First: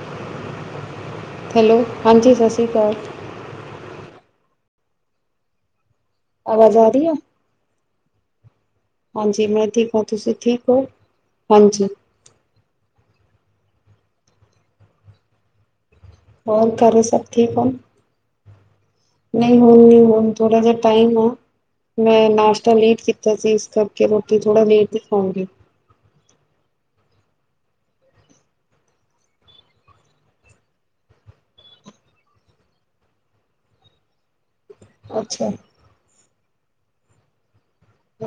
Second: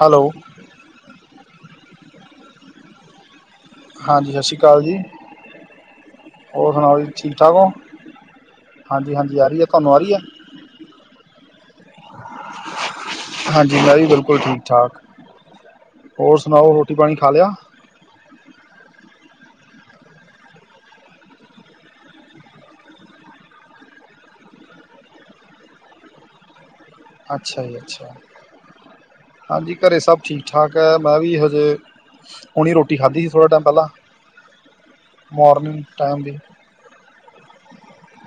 Hello hello ਹਾਂਜੀ ਸਤਿ ਸ਼੍ਰੀ ਅਕਾਲ ਹਾਂਜੀ ਸਤਿ ਸ਼੍ਰੀ ਅਕਾਲ ਜੀ ਹੋਰ ਆਵਾਜ਼ ਆ ਸੁਣਾਓ ਰਹੀ ਜੀ ਆ ਠੀਕ ਠਾਕ ਹੋ ਹਾਂਜੀ ਆ ਰਹੀ ਹੈ ਮੈਂ ਤੁਹਾਨੂੰ ਠੀਕ ਆ ਹੂ ਰਹੀ ਹੈ ਤੁਸੀਂ ਠੀਕ ਹੋ ਹਾਂਜੀ ਹਾਂਜੀ ਮੈ ਵਿ ਬਿਲਕੁਲ ਠੀਕ ਠਾਕ ਹੋਰ ਸੁਣਾਓ ਰੋਟੀ ਘਰੇ ਪਾਣੀ ਸਭ ਖਾ ਲਿਆ ਠੀਕ ਹੋ ਨਹੀਂ ਓਹ ਹੁਣ ਥੋੜਾ ਜਿਹਾ ਟਾਈਮ ਨਾ ਮੈਂ ਨਾਸ਼ਤਾ ਲੇਟ ਕੀਤਾ ਸੀ ਇਸ ਕਰਕੇ ਰੋਟੀ ਥੋੜ੍ਹਾ ਲੇਟ ਹੀ ਖਾਊਂਗੀ ਅੱਛਾ ਜੀ ਅੱਛਾ ਹਾਂਜੀ ਘਰੇ ਸਭ ਠੀਕ ਠਾਕ ਹੈ ਮੈਂ ਵੀ ਹਜੇ ਹੁਣੀ ਰੋਟੀ ਖਾਧੀ ਥੋੜਾ ਟਾਈਮ ਪਹਿਲਾਂ ਅੱਛਾ ਮੋੌਰਰਨਿੰਗ ਟਾਈਮ ਦੀ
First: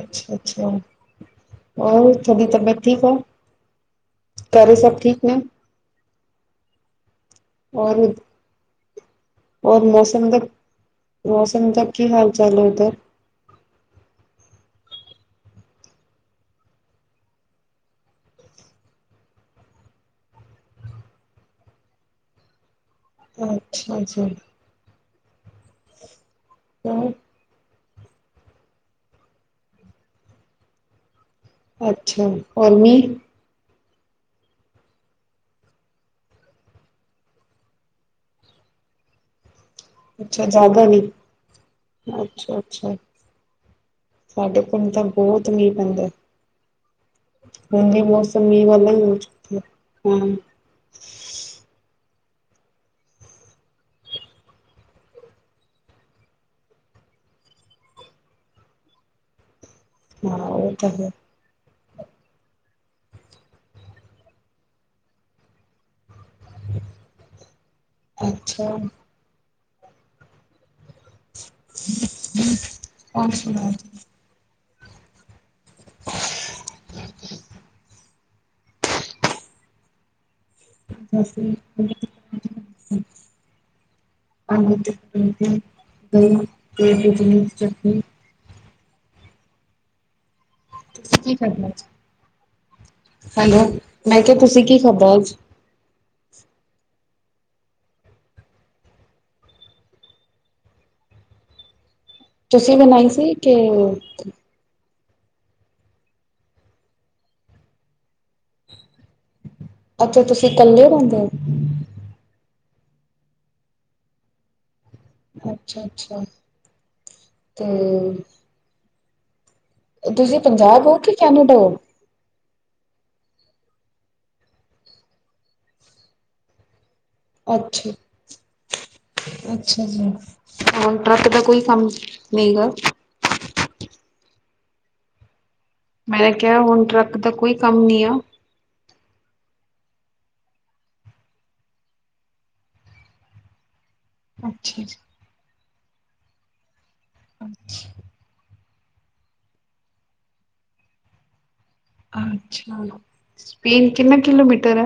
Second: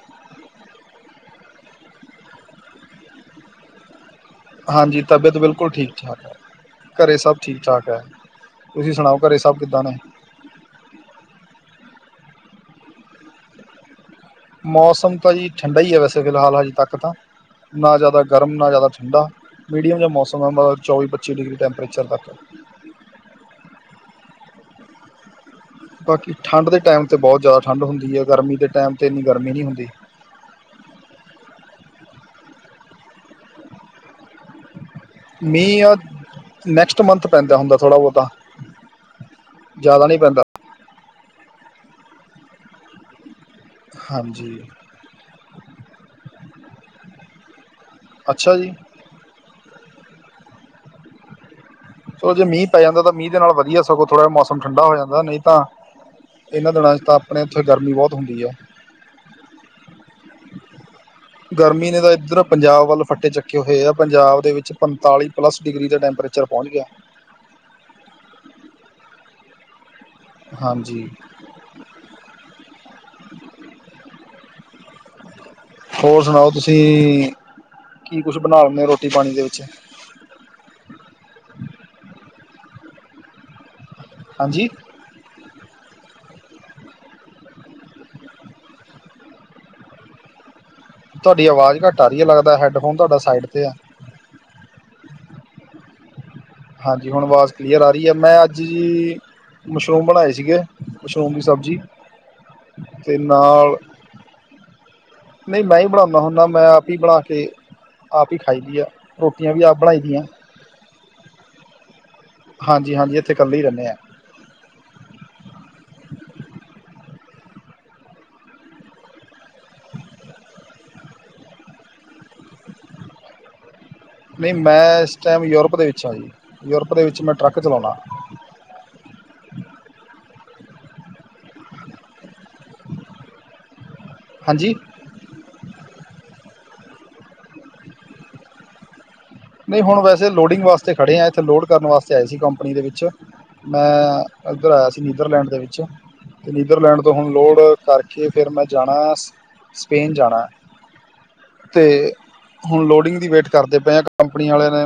ਅੱਛਾ ਅੱਛਾ ਹੋਰ ਤੁਹਾਡੀ ਤਬੀਅਤ ਠੀਕ ਆ ਘਰੇ ਸਭ ਹਾਂਜੀ ਠੀਕ ਤਬੀਅਤ ਨੇ ਬਿਲਕੁਲ ਠੀਕ ਠਾਕ ਹੈ ਘਰੇ ਸਭ ਠੀਕ ਠਾਕ ਹੋਰ ਹੈ ਤੁਸੀਂ ਸੁਣਾਓ ਘਰੇ ਸਭ ਕਿੱਦਾਂ ਔਰ ਨੇ ਮੌਸਮ ਤਕ ਮੌ ਮੌਸਮ ਤਕ ਕੀ ਹਾਲ ਚਾਲ ਹੈ ਉਧਰ ਮੌਸਮ ਤਾਂ ਜੀ ਠੰਡਾ ਹੀ ਹੈ ਵੈਸੇ ਫਿਲਹਾਲ ਹਜੇ ਤੱਕ ਤਾਂ ਨਾ ਜ਼ਿਆਦਾ ਗਰਮ ਨਾ ਜ਼ਿਆਦਾ ਠੰਡਾ ਮੀਡੀਅਮ ਜਿਹਾ ਮੌਸਮ ਹੈ ਚੌਵੀ ਪੱਚੀ ਡਿਗਰੀ ਟੈਂਪਰੇਚਰ ਤੱਕ ਏ [unintelligible] ਅੱਛਾ ਅੱਛਾ ਬਾਕੀ ਠੰਡ ਦੇ ਟਾਈਮ ਹੋਰ? ਤੇ ਬਹੁਤ ਜ਼ਿਆਦਾ ਠੰਡ ਹੁੰਦੀ ਹੈ ਗਰਮੀ ਦੇ ਟਾਈਮ 'ਤੇ ਇੰਨੀ ਗਰਮੀ ਨਹੀਂ ਹੁੰਦੀ ਅੱਛਾ ਗਰਮੀ ਮੀਂ ਆ ਨੈਕਸਟ ਮੰਥ ਪੈਂਦਾ ਹੁੰਦਾ ਥੋੜ੍ਹਾ ਬਹੁਤਾ ਜ਼ਿਆਦਾ ਨਹੀਂ ਪੈਂਦਾ ਅੱਛਾ ਜਾਦਾ ਵੀ ਅੱਛਾ ਅੱਛਾ ਹਾਂਜੀ ਸਾਡੇ ਕਮ ਤਾਂ ਬਹੁਤ ਮੀਂਹ ਪੈਂਦਾ ਵਿ ਮੌਸਮ ਅੱਛਾ ਮੀਹ ਜੀ ਵਾਲਾ ਹੋ ਚੁੱਕਿਆ ਏ ਚਲੋ ਜੇ ਮੀਂਹ ਪੈ ਜਾਂਦਾ ਤਾਂ ਮੀਹ ਨਾਲ ਵਧੀਆ ਸੋਂ ਥੋੜਾ ਜਹਾ ਮੌਸਮ ਠੰਡਾ ਹੋ ਜਾਂਦਾ ਨਹੀਂ ਤਾਂ ਇਹਨਾਂ ਦਿਨਾਂ 'ਚ ਤਾਂ ਆਪਣੇ ਉੱਥੇ ਗਰਮੀ ਬਹੁਤ ਹੁੰਦੀ ਹੈ ਹਾਂ ਉਹ ਤਾਂ ਹੈ ਗਰਮੀ ਨੇ ਤਾਂ ਇੱਧਰ ਪੰਜਾਬ ਵੱਲ ਫੱਟੇ ਚੁੱਕੇ ਹੋਏ ਆ ਪੰਜਾਬ ਦੇ ਵਿੱਚ ਪੰਤਾਲੀ ਪਲੱਸ ਡਿਗਰੀ ਦਾ ਟੈਂਪਰੇਚਰ ਚਿਰ ਪਹੁੰਚ ਗਿਆ ਅੱਛਾ ਹਾਂਜੀ ਹੋਰ ਸੁਣਾਓ ਹੋਰ ਸੁਣਾਓ ਤੁਸੀਂ ਕੀ ਕੁਛ ਬਣਾ ਲੈਂਦੇਦੇ ਰੋਟੀ ਪਾਣੀ ਦੇ ਵਿੱਚ ਅ ਹਾਂਜੀ [inaudible] ਤੁਸੀਂ [inaudible] ਕੀ ਤੁਹਾਡੀ ਕਰਨਾ ਆਵਾਜ਼ ਘੱਟ ਆ ਰਹੀ ਆ ਲੱਗਦਾ ਹੈਡਫੋਨ ਤੁਹਾਡਾ ਸਾਈਡ ਹੈਲੋ 'ਤੇ ਹੈ ਮੈਂ ਕਿਹਾ ਤੁਸੀਂ ਕੀ ਖਾਧਾ ਅੱਜ । ਹਾਂਜੀ ਹੁਣ ਆਵਾਜ਼ ਕਲੀਅਰ ਆ ਰਹੀ ਹੈ । ਮੈਂ ਅੱਜ ਜੀ ਮਸ਼ਰੂਮ ਬਣਾਏ ਸੀਗੇ ਮਸ਼ਰੂਮ ਦੀ ਸਬਜ਼ੀ ਤੁਸੀ ਬਣਾਈ ਤੇ ਸੀ ਕਿ ਨਾਲ ਨਹੀਂ ਮੈਂ ਹੀ ਬਣਾਉਦਾ ਹੁੰਦਾ ਮੈਂ ਆਪ ਹੀ ਬਣਾ ਕੇ ਆਪ ਹੀ ਖਾਈ ਦੀਆਂ ਰੋਟੀਆਂ ਵੀ ਆਪ ਬਣਾਈ ਦਆਂ ਅੱਛਾ ਤੁਸੀਂ [inaudible] ਹਾਂਜੀ ਹਾਂਜੀ ਇੱਥੇ ਇਕੱਲੀ ਰਹਿੰਦੇ ਹਾਂ ਅੱਛਾ ਅੱਛਾ ਤੇ ਤੁਸੀਂ ਪੰਜਾਬ ਹੋ ਕਿ ਕੈਨੇਡਾ ਹੋ ਨਹੀਂ ਮੈਂ ਇਸ ਟਾਈਮ ਯੂਰਪ ਦੇ ਵਿੱਚ ਹਾਂ ਜੀ ਯੂਰਪ ਦੇ ਵਿੱਚ ਮੈਂ ਟਰੱਕ ਅੱਛਾ ਚਲਾਉਣਾ ਅੱਛਾ ਜੀ ਹੁਣ ਟਰੱਕ ਦਾ ਕੋਈ ਕੰਮ ਨਹੀਂ ਗਾ ਹਾਂਜੀ ਮੈਂ ਕਿਹਾ ਹੁਣ ਟਰੱਕ ਦਾ ਕੋਈ ਕੰਮ ਨ ਆ ਨਹੀਂ ਹੁਣ ਵੈਸੇ ਲੋਡਿੰਗ ਵਾਸਤੇ ਖੜ੍ਹੇ ਆ ਇੱਥੇ ਲੋਡ ਕਰਨ ਵਾਸਤੇ ਆਏ ਸੀ ਕੰਪਨੀ ਦੇ ਵਿੱਚ ਮੈਂ ਇੱਧਰ ਅੱਛਾ ਆਇਆ ਜੀ, ਸੀ ਨੀਦਰਲੈਂਡ ਦੇ ਵਿੱਚ ਅਤੇ ਨੀਦਰਲੈਂਡ ਤੋਂ ਹੁਣ ਲੋਡ ਕਰਕੇ ਫਿਰ ਮੈਂ ਜਾਣਾ ਸਪੇਨ ਜਾਣਾ ਅਤੇ ਹੁਣ ਅੱਛਾ-ਅੱਛਾ। ਲੋਡਿੰਗ ਦੀ ਵੇਟ ਕਰਦੇ ਸਪੇਨ ਪਏ ਹਾਂ ਕਿੰਨਾ ਕੰਪਨੀ ਵਾਲਿਆਂ ਕਿਲੋਮੀਟਰ ਹੈ? ਨੇ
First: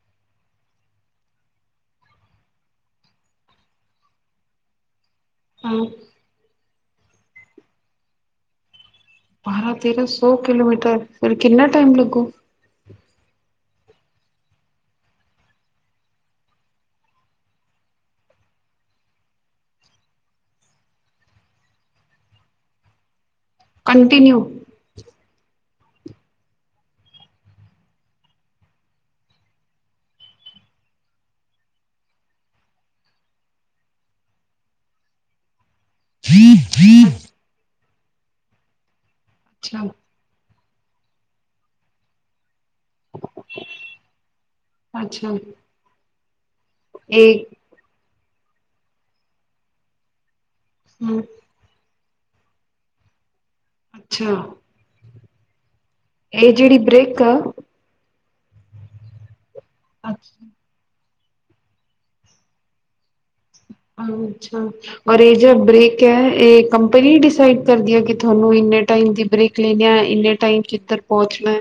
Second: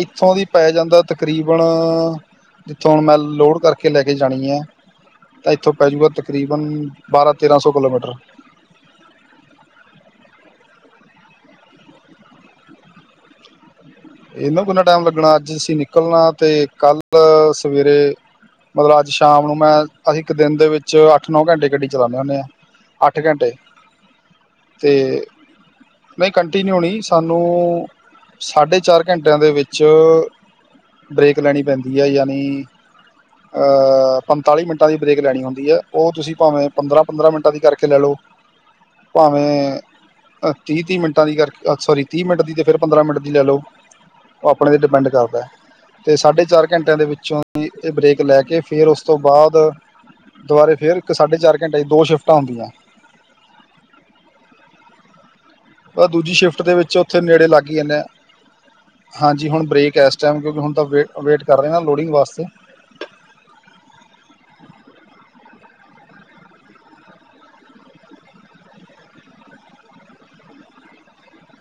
ਇੱਥੋਂ ਦੀ ਪਾਇ ਜਾਂਦਾ ਤਕਰੀਬਨ ਜਿੱਥੋਂ ਹੁਣ ਮੈਂ ਲੋਡ ਕਰਕੇ ਲੈ ਕੇ ਜਾਣੀ ਹੈ ਤਾਂ ਇੱਥੋਂ ਹਾਂ ਪੈ ਜੂ ਗਾ ਤਕਰੀਬਨ ਬਾਰਾਂ ਤੇਰਾਂ ਸੌ ਕਿਲੋਮੀਟਰ। ਬਾਰਾਂ ਤੇਰਾਂ ਸੌ ਕਿਲੋਮੀਟਰ ਫੇਰ ਕਿੰਨਾ ਟਾਈਮ ਲੱਗੂ? ਇਹਨੂੰ ਕਿੰਨਾ ਟਾਈਮ ਲੱਗਣਾ ਅੱਜ ਅਸੀਂ ਨਿਕਲਣਾ ਤੇ ਕੱਲ ਸਵੇਰੇ। ਮਤਲਬ ਅੱਜ ਸ਼ਾਮ ਨੂੰ ਮੈਂ ਅਸੀਂ ਇੱਕ ਦਿਨ ਦੇ ਵਿੱਚ ਅੱਠ ਨੌ ਘੰਟੇ ਗੱਡੀ ਚਲਾਉਂਦੇ ਹੁੰਦੇ ਹਾਂ। ਅੱਠ ਘੰਟੇ। ਕੰਟਿਨਿਊ। ਤੇ ਨਹੀਂ ਕੰਟੀਨਿਊਣੀ ਸਾਨੂੰ ਸਾਡੇ। ਚਾਰ ਘੰਟਿਆਂ ਦੇ ਵਿੱਚ ਬਰੇੇਕ ਲੈਣੀ ਪੈਂਦੀ ਹੈ ਯਾਨੀ। ਅਹ ਪੰਤਾਲੀ ਮਿੰਟਾਂ ਦੀ ਬਰੇਕ ਲੈਣੀ ਹੁੰਦੀ ਹੈ। ਉਹ ਤੁਸੀਂ ਭਾਵੇਂ ਪੰਦਰਾਂ ਪੰਦਰਾਂ ਮਿੰਟਾਂ ਦੀ ਕਰਕੇ ਲੈ ਲਓ ਭਾਵੇਂ। ਅੱਛਾ-ਅੱਛਾ ਅਹ ਤੀਹ ਤੀਹ ਮਿੰਟ ਦੀ ਕਰਕੇ ਸੋਰੀ ਤੀਹ ਮਿੰਟ ਦੀ ਤੇ ਫਿਰ ਪੰਦਰਾਂ ਮਿੰਟ ਦੀ ਲੈ ਲਓ। ਉਹ ਆਪਣੇ 'ਤੇ ਡਿਪੈਂਡ ਕਰਦਾ ਅਤੇ ਸਾਢੇ ਚਾਰ ਘੰਟਿਆਂ ਦੇ ਇਹ ਵਿੱਚੋਂ ਹੀ ਇਹ ਬ੍ਰੇਕ। ਲੈ ਕੇ ਫੇਰ ਉਸ ਤੋਂ ਬਾਅਦ ਦੁਬਾਰੇ ਫੇਰ ਹੂੰ ਸਾਢੇ ਚਾਰ ਘੰਟੇ ਦੋ ਸ਼ਿਫਟ। ਸ਼ਿਫਟਾਂ ਹੁੰਦੀਆਂ। ਅੱਛਾ। ਪਰ ਦੂਜੀ ਇਹ ਸ਼ਿਫਟ ਦੇ ਜਿਹੜੀ ਵਿੱਚ ਉੱਥੇ ਬ੍ਰੇਕ ਆ ਨੇੜੇ ਲੱਗ ਜਾਂਦੇ ਆ ਹਾਂਜੀ ਹੁਣ। ਬਰੇਕ ਇਸ ਟਾਈਮ ਕਿਉਂਕਿ ਅੱਛਾ ਹੁਣ ਤਾਂ ਵੇ ਵੇਟ ਕਰ ਰਹੇ ਨਾ ਲੋਡਿੰਗ ਵਾਸਤੇ। ਔਰ ਅੱਛਾ ਔਰ ਇਹ ਜੋ ਬ੍ਰੇਕ ਹੈ ਇਹ ਕੰਪਨੀ ਡਿਸਾਈਡ ਕਰਦੀ ਹੈ ਕਿ ਤੁਹਾਨੂੰ ਇੰਨੇ ਟਾਈਮ ਦੀ ਬ੍ਰੇਕ ਲੈਣੇ ਆ ਇੰਨੇ ਟਾਈਮ 'ਚ ਕਿੱਧਰ ਪਹੁੰਚਣਾ।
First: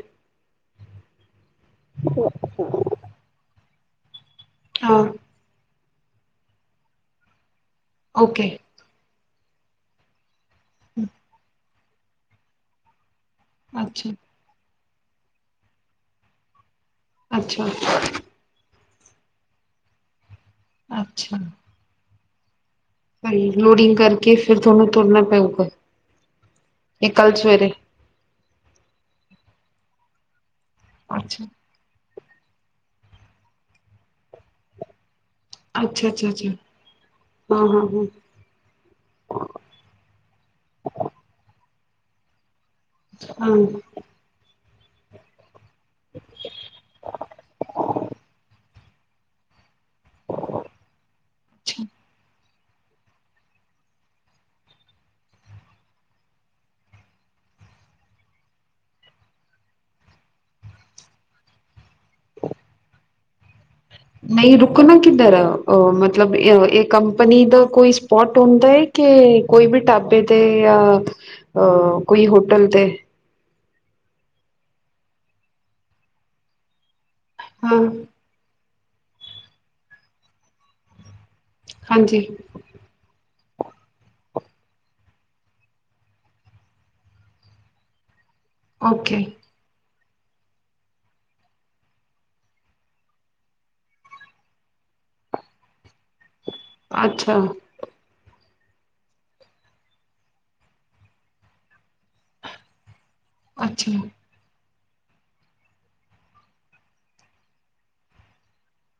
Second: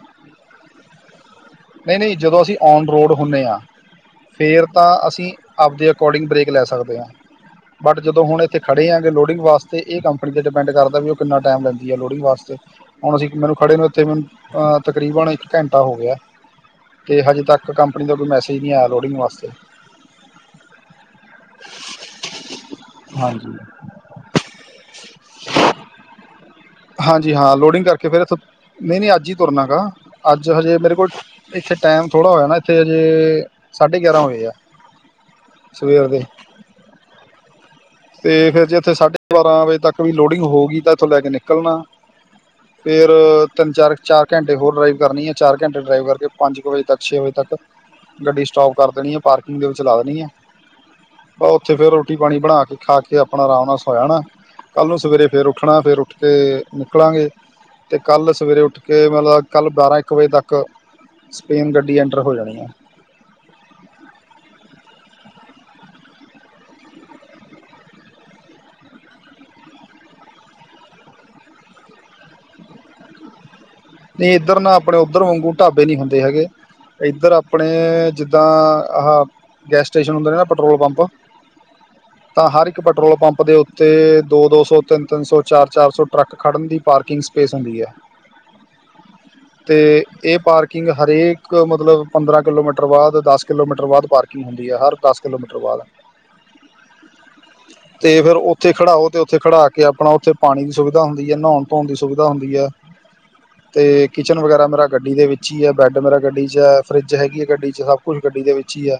ਨਹੀਂ ਨਹੀਂ ਜਦੋਂ ਅਸੀਂ ਔਨ ਰੋਡ ਹੁਣੇ ਆ। ਫੇਰ ਤਾਂ ਹਾਂ ਅਸੀਂ ਆਪਦੇ ਅਕੋਰਡਿੰਗ ਬਰੇੇਕ ਲੈ ਸਕਦੇ ਹਾਂ ਬਟ ਜਦੋਂ ਹੁਣ ਓਕੇ ਇੱਥੇ ਖੜ੍ਹੇ ਆਂਗੇ ਲੋੜ। ਲੋਡਿੰਗ ਵਾਸਤੇ ਇਹ ਕੰਪਨੀ ਤੇ ਡਿਪੈਂਡ ਕਰਦਾ ਵੀ ਉਹ ਕਿੰਨਾ ਟਾਈਮ ਦਿੰਦੀ ਆ ਲੋਡਿੰਗ ਵਾਸਤੇ ਹੁਣ ਅਸੀਂ ਮੈਨੂੰ ਖੜੇ ਨੂੰ ਇੱਥੇ ਅੱਛਾ ਮੈਨੂੰ ਅਹ ਤਕਰੀਬਨ ਇੱਕ ਘੰਟਾ ਹੋ ਗਿਆ ਹੈ। ਅਤੇ ਹਜੇ ਅੱਛਾ ਤੱਕ ਕੰਪਨੀ ਦਾ ਕੋਈ ਮੈਸੇਜ ਨਹੀਂ ਆਇਆ ਹੈ ਲੋਡਿੰਗ ਵਾਸਤੇ ਅੱਛਾ। ਹਾਂਜੀ ਲੋਡਿੰਗ ਕਰਕੇ ਫਿਰ ਤੁਹਾਨੂੰ ਤੁਰਨਾ ਪਊਗਾ। ਇਹ ਹਾਂਜੀ ਕੱਲ ਹਾਂ ਸਵੇਰੇ ਲੋਡਿੰਗ ਕਰਕੇ ਫਿਰ ਇੱਥੋਂ, ਨਹੀਂ ਨਹੀਂ ਅੱਜ ਈ ਤੁਰਨਾ ਗਾ। ਅੱਜ ਜ ਹਜੇ ਮੇਰੇ ਕੋਲ, ਅੱਛਾ ਇੱਥੇ ਟਾਈਮ ਥੋੜ੍ਹਾ ਹੋਇਆ ਨਾ, ਇੱਥੇ ਹਜੇ-ਏ ਸਾਢੇ ਗਿਆਰਾਂ ਹੋਏ ਆ। ਅੱਛਾ ਸਵੇਰ ਦੇ ਅੱਛਾ ਅੱਛਾ ਹਾਂ ਹਾਂ। ਹਾਂ ਤੇ ਫੇਰ ਜੇ ਇੱਥੇ ਸਾਢੇ ਬਾਰਾਂ ਵਜੇ ਤੱਕ ਵੀ ਲੋਡਿੰਗ ਹੋ ਗੀ ਤਾਂ ਇੱਥੋਂ ਲੈ ਕੇ ਨਿਕਲਣਾ। ਫੇਰ ਹਾਂ ਤਿੰਨ ਚਾਰ ਚਾਰ ਘੰਟੇ ਹੋਰ ਡਰਾਈਵ ਕਰਨੀ ਐ। ਚਾਰ ਘੰਟੇ ਡਰਾਈਵ ਕਰਕੇ, ਪੰਜ ਕੁ ਵਜੇ ਤੱਕ, ਛੇ ਵਜੇ ਤੱਕ ਗੱਡੀ ਸਟੋਪ ਕਰ ਦੇਣੀ ਐਂ। ਪਾਰਕਿੰਗ ਦੇ ਵਿੱਚ ਚ ਲਾ ਦੇਣੀ ਆਂ। ਬ ਉੱਥੇ ਅੱਛਾ ਫੇਰ ਰੋਟੀ ਪਾਣੀ ਬਣਾ ਕ ਖਾ ਕੇ ਆਪਣਾ ਆਰਾਮ ਨਾਲ ਸੌ ਜਾਣਾ। ਕੱਲ੍ਹ ਨੂੰ ਸਵੇਰੇ ਫਿਰ ਉੱਠਣਾ ਫਿਰ ਉੱਠ ਕੇ ਨਿਕਲਾਂਗੇ। ਤੇ ਕੱਲ੍ਹ ਸਵੇਰੇ ਉੱਠ ਕੇ ਮਤਲਬ ਕੱਲ੍ਹ ਬਾਰਾਂ ਇੱਕ ਵਜੇ ਤੱਕ ਸਪੇਨ ਗੱਡੀ ਐਂਟਰ ਹੋ ਜਾਣੀ ਆ। ਨਹੀਂ ਰੁਕਣਾ ਕਿੱਧਰ ਐ, ਅ ਮਤਲਬ ਏਹ-ਅ-ਇਹ ਕੰਪਨੀ ਦਾ ਕੋਈ ਸਪੋਟ ਹੁੰਦਾ ਐ ਕਿ ਕੋਈ ਵੀ ਢਾਬੇ ਤੇ ਯਾ ਅ ਕੋਈ ਹੋਟਲ ਤੇ। ਨਹੀਂ ਇੱਧਰ ਨਾ ਆਪਣੇ ਓਧਰ ਵਾਂਗੂ ਢਾਬੇ ਨੀ ਹੁੰਦੇ ਹੈਗੇ। ਇੱਧਰ ਆਪਣੇ ਹਾਂ ਜਿੱਦਾਂ ਆਹਾ ਗੈਸ ਸਟੇਸ਼ਨ ਹੁੰਦੇ ਨੇ ਨਾ, ਪੈਟਰੋਲ ਪੰਪ, ਹਾਂਜੀ ਤਾਂ ਹਰ ਇੱਕ ਪੈਟਰੋਲ ਪੰਪ ਦੇ ਉੱਤੇ ਦੋ ਦੋ ਸੌ ਤਿੰਨ ਤਿੰਨ ਸੌ ਚਾਰ ਚਾਰ ਸੌ ਟਰੱਕ ਖੜ੍ਹਨ ਦੀ ਪਾਰਕਿੰਗ ਸਪੇਸ ਹੁੰਦੀ ਐ। ਓਕੇ। ਤੇ ਇਹ ਪਾਰਕਿੰਗ ਹਰੇਕ ਮਤਲਬ ਪੰਦਰਾਂ ਕਿਲੋਮੀਟਰ ਬਾਅਦ, ਦਸ ਕਿਲੋਮੀਟਰ ਬਾਅਦ ਪਾਰਕਿੰਗ ਹੁੰਦੀ ਐ। ਹਰ ਦਸ ਕਿਲੋਮੀਟਰ ਬਾਅਦ। ਅੱਛਾ। ਤੇ ਫਿਰ ਉੱਥੇ ਖੜਾਓ ਤੇ ਉੱਥੇ ਖੜਾ ਕੇ ਆਪਣਾ ਉੱਥੇ ਪਾਣੀ ਦੀ ਸੁਵਿਧਾ ਹੁੰਦੀ ਐ, ਨਉਣ ਧੋਣ ਦੀ ਸੁਵਿਧਾ ਹੁੰਦੀ ਐ। ਤੇ ਅੱਛਾ ਕਿਚਨ ਵਗੈਰਾ ਮੇਰਾ ਗੱਡੀ ਦੇ ਵਿੱਚ ਈ ਆ, ਬੈੱਡ ਮੇਰਾ ਗੱਡੀ ਚ ਐ ਫਰਿੱਜ ਹੈਗੀ ਐ ਗੱਡੀ ਚ, ਸਭ ਕੁਛ ਗੱਡੀ ਦੇ ਵਿੱਚ ਈ ਐ।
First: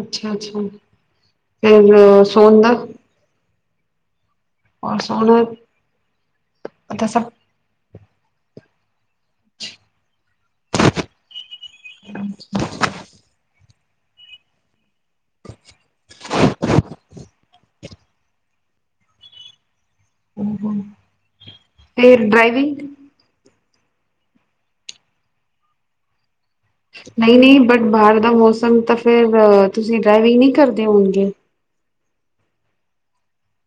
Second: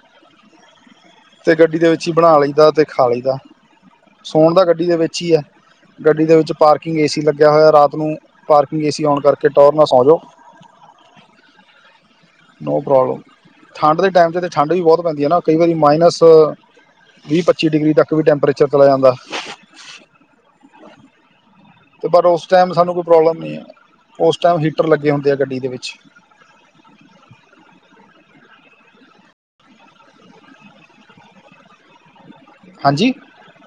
ਅੱਛਾ ਅੱਛਾ ਤੇ ਗੱਡੀ ਦੇ ਫਿਰ ਵਿੱਚ ਹੀ ਬਣਾ ਸੋਨ ਦਾ ਲਈਦਾ ਤੇ ਖਾ ਲਈਦਾ। ਸੋਣ ਦਾ ਗੱਡੀ ਦੇ ਔਰ ਵਿੱਚ ਈ ਐ। ਸੋਨਾ ਗੱਡੀ ਦੇ ਵਿੱਚ ਪਾਰਕਿੰਗ ਏ ਤਾਂ ਸੀ ਸਭ ਲੱਗਿਆ ਹੋਇਆ। ਰਾਤ ਓਨੂੰ ਪਾਰਕਿੰਗ ਏ ਸੀ ਓਨ ਕਰਕੇ ਟੋਰ ਨਾ ਸੌਂ ਜੋ। No problem. ਠੰਡ ਦੇ ਟਾਈਮ ਤੇ ਤੇ ਠੰਡ ਵੀ ਬਹੁਤ ਪੈਂਦੀ ਐ ਨਾ, ਕਈ ਵਾਰੀ ਮਾਈਨਸ ਵੀਹ ਪੱਚੀ ਡਿਗਰੀ ਤੱਕ ਵੀ ਟੈਂਪਰੇਚਰ ਚਲਾ ਜਾਂਦਾ। ਫੇਰ ਪਰ ਉਸ ਟਾਈਮ ਡਰਾਈਵਿੰਗ ਸਾਨੂੰ ਕੋਈ ਪ੍ਰੋਬਲਮ ਨਹੀਂ ਹੈ ਉਸ ਟਾਈਮ ਹੀਟਰ ਲੱਗੇ ਹੁੰਦੇ ਆ ਗੱਡੀ ਦੇ ਵਿੱਚ ਨਹੀਂ ਨਹੀਂ, ਬਟ ਬਾਹਰ ਦਾ ਮੌਸਮ ਤਾਂ ਫਿਰ, ਤੁਸੀਂ ਡਰਾਈਵਿੰਗ ਨਹੀਂ ਕਰਦੇ ਹੋਣਗੇ? ਹਾਂਜੀ?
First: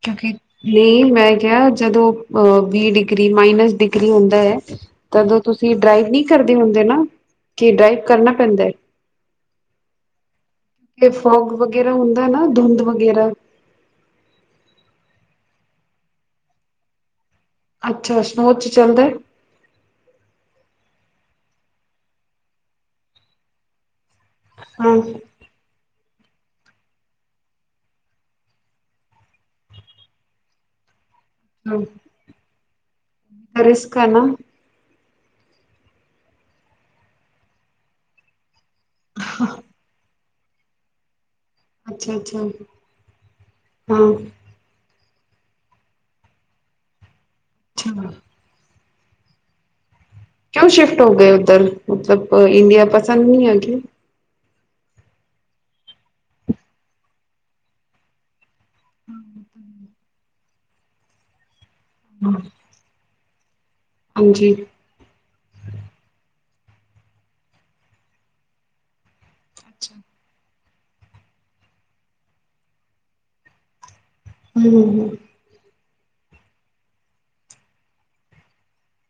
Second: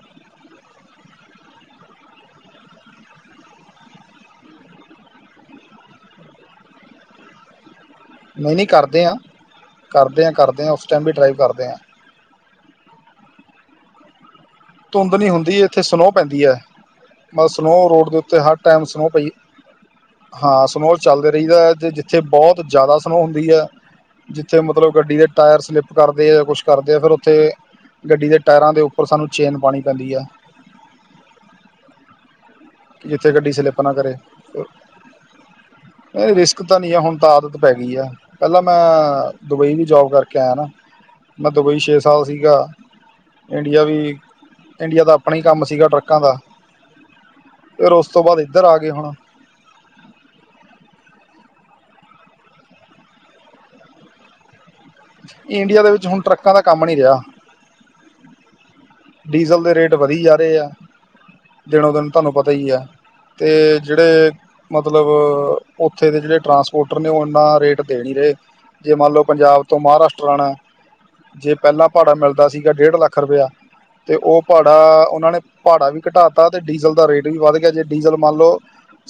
ਕਿਉਂਕਿ, ਨਹੀਂ ਮੈਂ ਕਿਹਾ ਜਦੋਂ ਅ ਵੀਹ ਡਿਗਰੀ, ਮਾਈਨਸ ਡਿਗਰੀ ਹੁੰਦਾ ਐ ਤਦੋਂ ਤੁਸੀਂ ਡਰਾਈਵ ਨੀ ਕਰਦੇ ਹੁੰਦੇ ਨਾ। ਕਿ ਡਰਾਈਵ ਕਰਨਾ ਨਹੀਂ ਪੈਂਦਾ ਨਹੀਂ ਹੈ ਕਰਦੇ ਆਂ। ਕਰਦੇ ਆਂ ਕਰਦੇ ਆਂ, ਉਸ ਟਾਈਮ ਤੇ ਵੀ ਡਰਾਈਵ ਫੋਗ ਕਰਦੇ ਆ ਵਗੈਰਾ ਹੁੰਦਾ ਨਾ ਧੁੰਧ ਵਗੈਰਾ? ਧੁੰਦ ਨੀ ਹੁੰਦੀ ਇੱਥੇ ਸਨੋਹ ਪੈਂਦੀ ਐ। ਮਤਲ ਸਨੋ ਰੋਡ ਦੇ ਅੱਛਾ ਉੱਤੇ ਸਨੋ ਹਰ ਚ ਟਾਈਮ ਚੱਲਦਾ ਸਨੋ ਹੈ। ਪਈ, ਹਾਂ ਸਨੋ ਚੱਲਦੇ ਰਈਦਾ ਐ ਤੇ ਜਿੱਥੇ ਬਹੁਤ ਜ਼ਿਆਦਾ ਸਨੋਅ ਹੁੰਦੀ ਐ। ਜਿੱਥੇ ਮਤਲਬ ਹਾਂ ਗੱਡੀ ਦੇ ਟਾਇਰ ਸਲਿੱਪ ਕਰਦੇ ਐ, ਕੁੱਛ ਕਰਦੇ ਆ। ਫ਼ਿਰ ਉੱਥੇ ਗੱਡੀ ਦੇ ਟਾਇਰਾਂ ਦੇ ਉੱਪਰ ਸਾਨੂੰ ਚੇਨ ਪਾਣੀ ਪੈਂਦੀ ਐ। ਹਮ। ਜਿੱਥੇ ਗੱਡੀ ਸਲਿੱਪ ਨਾ ਕਰੇ ਨਹੀਂ ਰਿਸਕ ਤਾਂ ਨੀ ਆ, ਹੁਣ ਤਾਂ ਆਦਤ ਪੈ ਗੀ ਆ। ਪਹਿਲਾਂ ਮੈਂ ਦੁਬਈ ਵੀ ਜੋਬ ਕਰਕੇ ਆਇਆ ਨਾ। ਮੈਂ ਦੁਬਈ ਛੇ ਅੱਛਾ ਸਾਲ ਅੱਛਾ ਸੀਗਾ। ਇੰਡੀਆ ਹਾਂ ਵੀ, ਇੰਡੀਆ ਦਾ ਆਪਣਾ ਈ ਕੰਮ ਸੀਗਾ ਟਰੱਕਾਂ ਦਾ। ਫਿਰ ਉਸ ਅੱਛਾ ਤੋਂ ਬਾਅਦ ਇੱਧਰ ਆ ਗੇ ਗੇ ਹੁਣ। ਕਿਉਂ ਸ਼ਿਫਟ ਹੋ ਗਏ ਓਧਰ, ਮਤਲਬ ਇੰਡੀਆ ਪਸੰਦ ਨਹੀਂ ਆ ਕੀ? ਇੰਡੀਆ ਦੇ ਵਿੱਚ ਹੁਣ ਟਰੱਕਾਂ ਦਾ ਕੰਮ ਨਹੀਂ ਰਿਆ। ਡੀਜ਼ਲ ਦੇ ਰੇਟ ਵਧੀ ਜਾ ਰਹੇ ਆ ਦਿਨੋ ਦਿਨ ਤੁਹਾਨੂੰ ਪਤਾ ਹੀ ਆ ਅਤੇ ਜਿਹੜੇ ਹਾਂਜੀ ਮਤਲੱਬ ਉੱਥੇ ਦੇ ਜਿਹੜੇ ਟਰਾਂਸਪੋਰਟ ਸਪੋਟਰ ਨੇ ਉਹ ਇੰਨਾ ਰੇਟ ਦੇ ਨਹੀਂ ਰਹੇ ਜੇ ਮੰਨ ਲਓ ਪੰਜਾਬ ਤੋਂ ਅੱਛਾ ਮਹਾਰਾਸ਼ਟਰ ਆਉਣਾ ਜੇ ਪਹਿਲਾਂ ਭਾੜਾ ਮਿਲਦਾ ਸੀਗਾ ਡੇਢ ਲੱਖ ਰੁਪਇਆ ਅਤੇ ਉਹ ਭਾੜਾ ਹੂੰ, ਉਹਨਾਂ ਨੇ ਭਾੜਾ ਵੀ ਘਟਾਤਾਾ ਅਤੇ ਡੀਜ਼ਲ ਦਾ ਰੇਟ ਵੀ ਵੱਧ ਗਿਆ ਜੇ ਡੀਜ਼ਲ ਮੰਨ ਲਉ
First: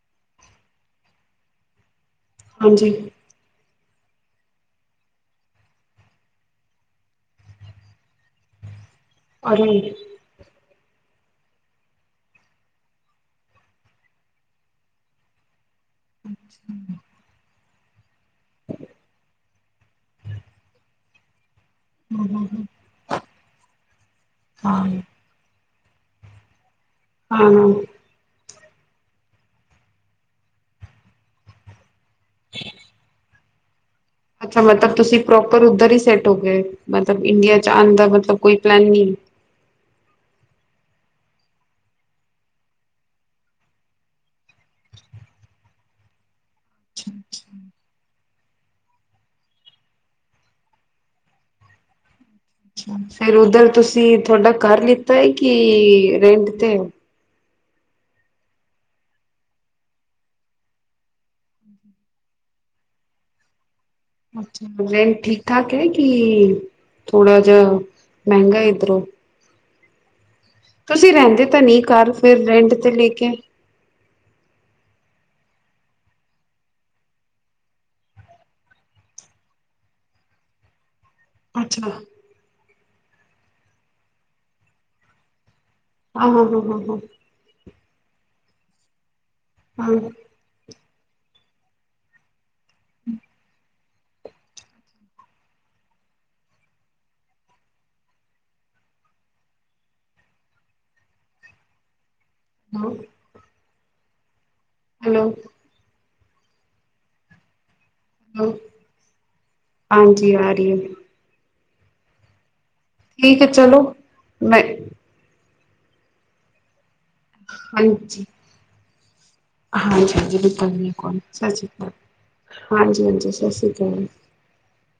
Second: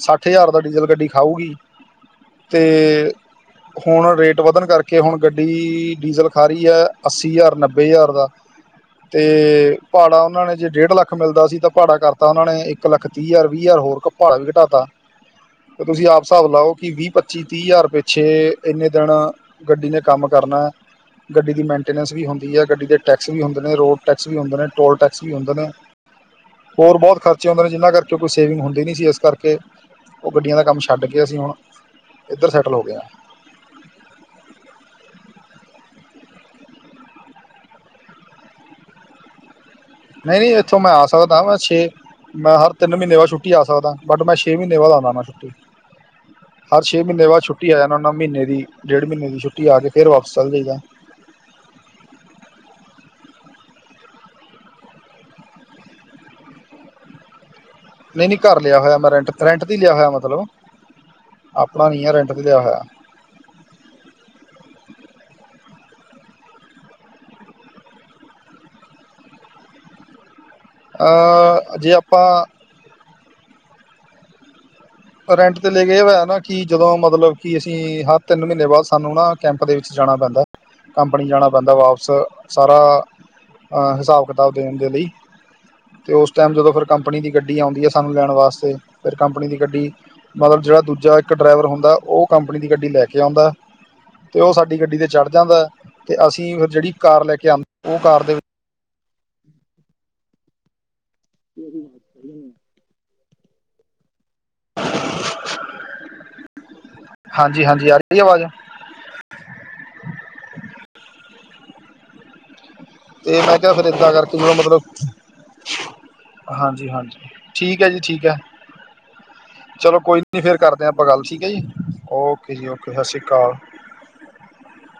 ਸੱਠ ਹਜ਼ਾਰ ਦਾ ਡੀਜ਼ਲ ਗੱਡੀ ਖਾਊਗੀ ਤੇ ਹਾਂਜੀ ਹੁਣ ਰੇਟ ਵਧਣ ਕਰਕੇ ਹੁਣ ਗੱਡੀ ਡੀਜ਼ਲ ਖਾ ਰਹੀ ਹੈ ਅੱਸੀ ਹਜ਼ਾਰ ਨੱਬੇ ਹਜ਼ਾਰ ਦਾ ਅਰੇ ਤੇ ਭਾੜਾ ਉਹ ਨੇ ਜੇ ਡੇਢ ਲੱਖ ਮਿਲਦਾ ਸੀ ਤਾਂ ਭਾੜਾ ਕਰਤਾ ਉਹਨਾਂ ਨੇ ਇੱਕ ਲੱਖ ਤੀਹ ਹਜ਼ਾਰ ਵੀਹ ਹਜ਼ਾਰ ਹੋਰ ਭਾੜਾ ਵੀ ਘਟਾਤਾ ਤੇ ਤੁਸੀਂ ਆਪ ਹਿਸਾਬ ਲਓ ਕਿ ਵੀਹ ਪੱਚੀ ਤੀਹ ਹਜ਼ਾਰ ਪਿੱਛੇ ਇੰਨੇ ਦਿਨ ਗੱਡੀ ਨੇ ਕੰਮ ਕਰਨਾ ਗੱਡੀ ਦੀ ਮੇਨਟੇਨੈਂਸ ਵੀ ਹੁੰਦੀ ਹੈ ਗੱਡੀ ਦੇ ਟੈਕਸ ਵੀ ਹੁੰਦੇ ਨੇ ਰੋਡ ਟੈਕਸ ਵੀ ਹੁੰਦੇ ਨੇ ਹਾਂ। ਟੋਲ ਟੈਕਸ ਵੀ ਹੁੰਦੇ ਨੇ ਹੋਰ ਬਹੁਤ ਖਰਚੇ ਹੁੰਦੇ ਨੇ ਹਾਂ, ਜਿਨ੍ਹਾਂ ਕਰਕੇ ਕੋਈ ਸੇਵਿੰਗੁੰ ਨਹੀਂ ਸੀ ਇਸ ਕਰਕੇ ਉਹ ਗੱਡੀਆਂ ਦਾ ਕੰਮ ਛੱਡ ਕੇ ਅਸੀਂ ਹੁਣ ਇੱਧਰ ਸੈਟਲ ਹੋ ਗਏ ਹਾਂ ਅੱਛਾ ਮਤਲਬ ਤੁਸੀਂ ਪ੍ਰੋਪਰ ਉਧਰ ਹੀ ਸੈੱਟ ਹੋ ਗਏ ਮਤਲਬ ਇੰਡੀਆ ਚ ਆਉਣ ਦਾ ਮਤਲਬ ਕੋਈ ਪਲੈਨ ਨਹੀਂ ਨਹੀਂ ਨਹੀਂ ਇੱਥੋਂ ਮੈਂ ਆ ਸਕਦਾ ਮੈਂ ਛੇ ਮੈਂ ਹਰ ਤਿੰਨ ਮਹੀਨੇ ਬਾਅਦ ਛੁੱਟੀ ਆ ਸਕਦਾ ਬਟ ਮੈਂ ਛੇ ਮਹੀਨੇ ਬਾਅਦ ਆਨਾ ਨਾ ਛੁੱਟੀ ਹਰ ਛੇ ਮਹੀਨੇ ਬਾਅਦ ਛੱਟੀ ਆ ਜਾਨਾਂ ਉਹਨਾਂ ਮੀਨੇ ਦੀ ਵੀ ਡੇਢ ਮਹੀਨ ਦੀ ਛੁੱਟੀ ਆ ਕੇ ਫਿਰ ਵਾਪਸ ਚਲੇ ਜਾਈਦਾ ਹੈ ਫਿਰ ਉਧਰ ਤੁਸੀਂ ਤੁਹਾਡਾ ਘਰ ਲਿੱਤਾ ਹੈ ਕਿ ਰੈਂਟ ਤੇ ਨਹੀਂ ਨਹੀਂ ਘਰ ਲਿਆ ਹੋਇਆ ਮੈਂ ਰੈਂਟ ਰੈਂਟ ਤੇ ਲਿਆ ਹੋਇਆ ਮਤੱਲਬ ਆਪਣਾ ਨਹੀਂ ਹੈ ਰੈਂਟ ਤੇ ਲਿਆ ਹੋਇਆ ਅੱਛਾ ਲੋਅਨ ਲਏ ਠੀਕ ਠਾਕ ਹੈ ਕਿ ਥੋੜਾ ਜਿਆ ਮੈਂਹਿੰਗਰ ਇਧਰੋਂ ਤੁਸੀਂ ਰਹਿੰਦੇ ਤਾਂ ਅ ਨਹੀਂ ਜੇ ਘਰ ਫਿਰ ਆਪਾਂ ਰੈਂਟ ਤੇ ਲੈ ਕੇ ਰੈਂਟ ਤੇ ਲੈ ਕੇ ਹੋਇਆ ਨਾ ਕਿ ਜਦੋਂ ਮਤਲਬ ਕਿ ਅਸੀਂ ਹਰ ਤਿੰਨ ਮਹੀਨੇ ਬਾਅਦ ਸਾਨੂੰ ਨਾ ਕੈਂਪ ਦੇ ਵਿੱਚ ਜਾਣਾ ਪੈਂਦਾ ਕੰਪਨੀ ਜਾਣਾ ਪੈਂਦਾ ਅੱਛਾ ਵਾਪਿਸ ਹਾਂ ਸਾਰਾ ਹਿਸਾਬ ਕਿਤਾਬ ਦੇਣ ਦੇ ਲਈ ਅਤੇ ਉਸ ਹਾਂ ਟਾਈਮ ਹਾਂ ਜਦੋਂ ਹਾਂ ਫਿਰ ਹਾਂ ਕੰਪਨੀ ਦੀ ਗੱਡੀ ਆਉਂਦੀ ਐ, ਸਾਨੂੰ ਲੈਣ ਵਾਸਤੇ, ਫਿਰ ਕੰਪਨੀ ਦੀ ਗੱਡੀ ਹਾਂ ਮਤਲਬ ਜਿਹੜਾ ਦੂਜਾ ਇੱਕ ਡਰਾਈਵਰ ਹੁੰਦਾ, ਉਹ ਕੰਪਨੀ ਦੀ ਗੱਡੀ ਲੈ ਕੇ ਆਉਂਦਾ। ਤੇ ਉਹ ਸਾਡੀ ਗੱਡੀ ਤੇ ਚੜ੍ਹ ਜਾਂਦਾ ਹੈ ਤੇ ਅਸੀਂ ਫਿਰ ਜਿਹੜੀ ਕਾਰ ਲੈ ਕੇ ਆਉਂਦੇ ਉਹ ਕਾਰ ਦੇ [unintelligible] [unintelligible] [unintelligible] ਹੈਲੋ ਹਾਂਜੀ ਹਾਂਜੀ ਯਾਰ ਹਾਂਜੀ ਆ ਰਹੀ ਹੈ ਤੇ ਠੀਕ ਹੈ ਮੈਂ ਕਿਹਾ ਚਲੋ ਫਿਰ ਇਏਦਾਂ ਕਰਕੇ ਜਦੋਂ ਮੈਂ ਮਤਲਬ ਹਾਂਜੀ ਹਾਂਜੀ ਠੀਕ ਹੈ ਜੀ ਠੀਕ ਹਾਂਜੀ ਹੈ ਚਲੋ ਹਾਂਜੀ ਕੋਈ ਹਾਂਜੀ ਨਹੀਂੀ ਫੇਿਰ ਬਿਲਕੁਲ ਕਰਦੇ ਹਾਂ ਆਪਾਂ ਬਿਲਕੁਲ ਗੱਲ ਠੀਕ ਹੈ ਸਤਿ ਜੀ ਸ਼੍ਰੀ ਅਕਾਲ ਓਕੇ ਜੀ ਓਕੇ ਸਤਿ ਹਾਂਜੀ ਸ਼੍ਰੀ ਹਾਂਜੀ ਅਕਾਲ ਅਕਾਲ [unintelligible]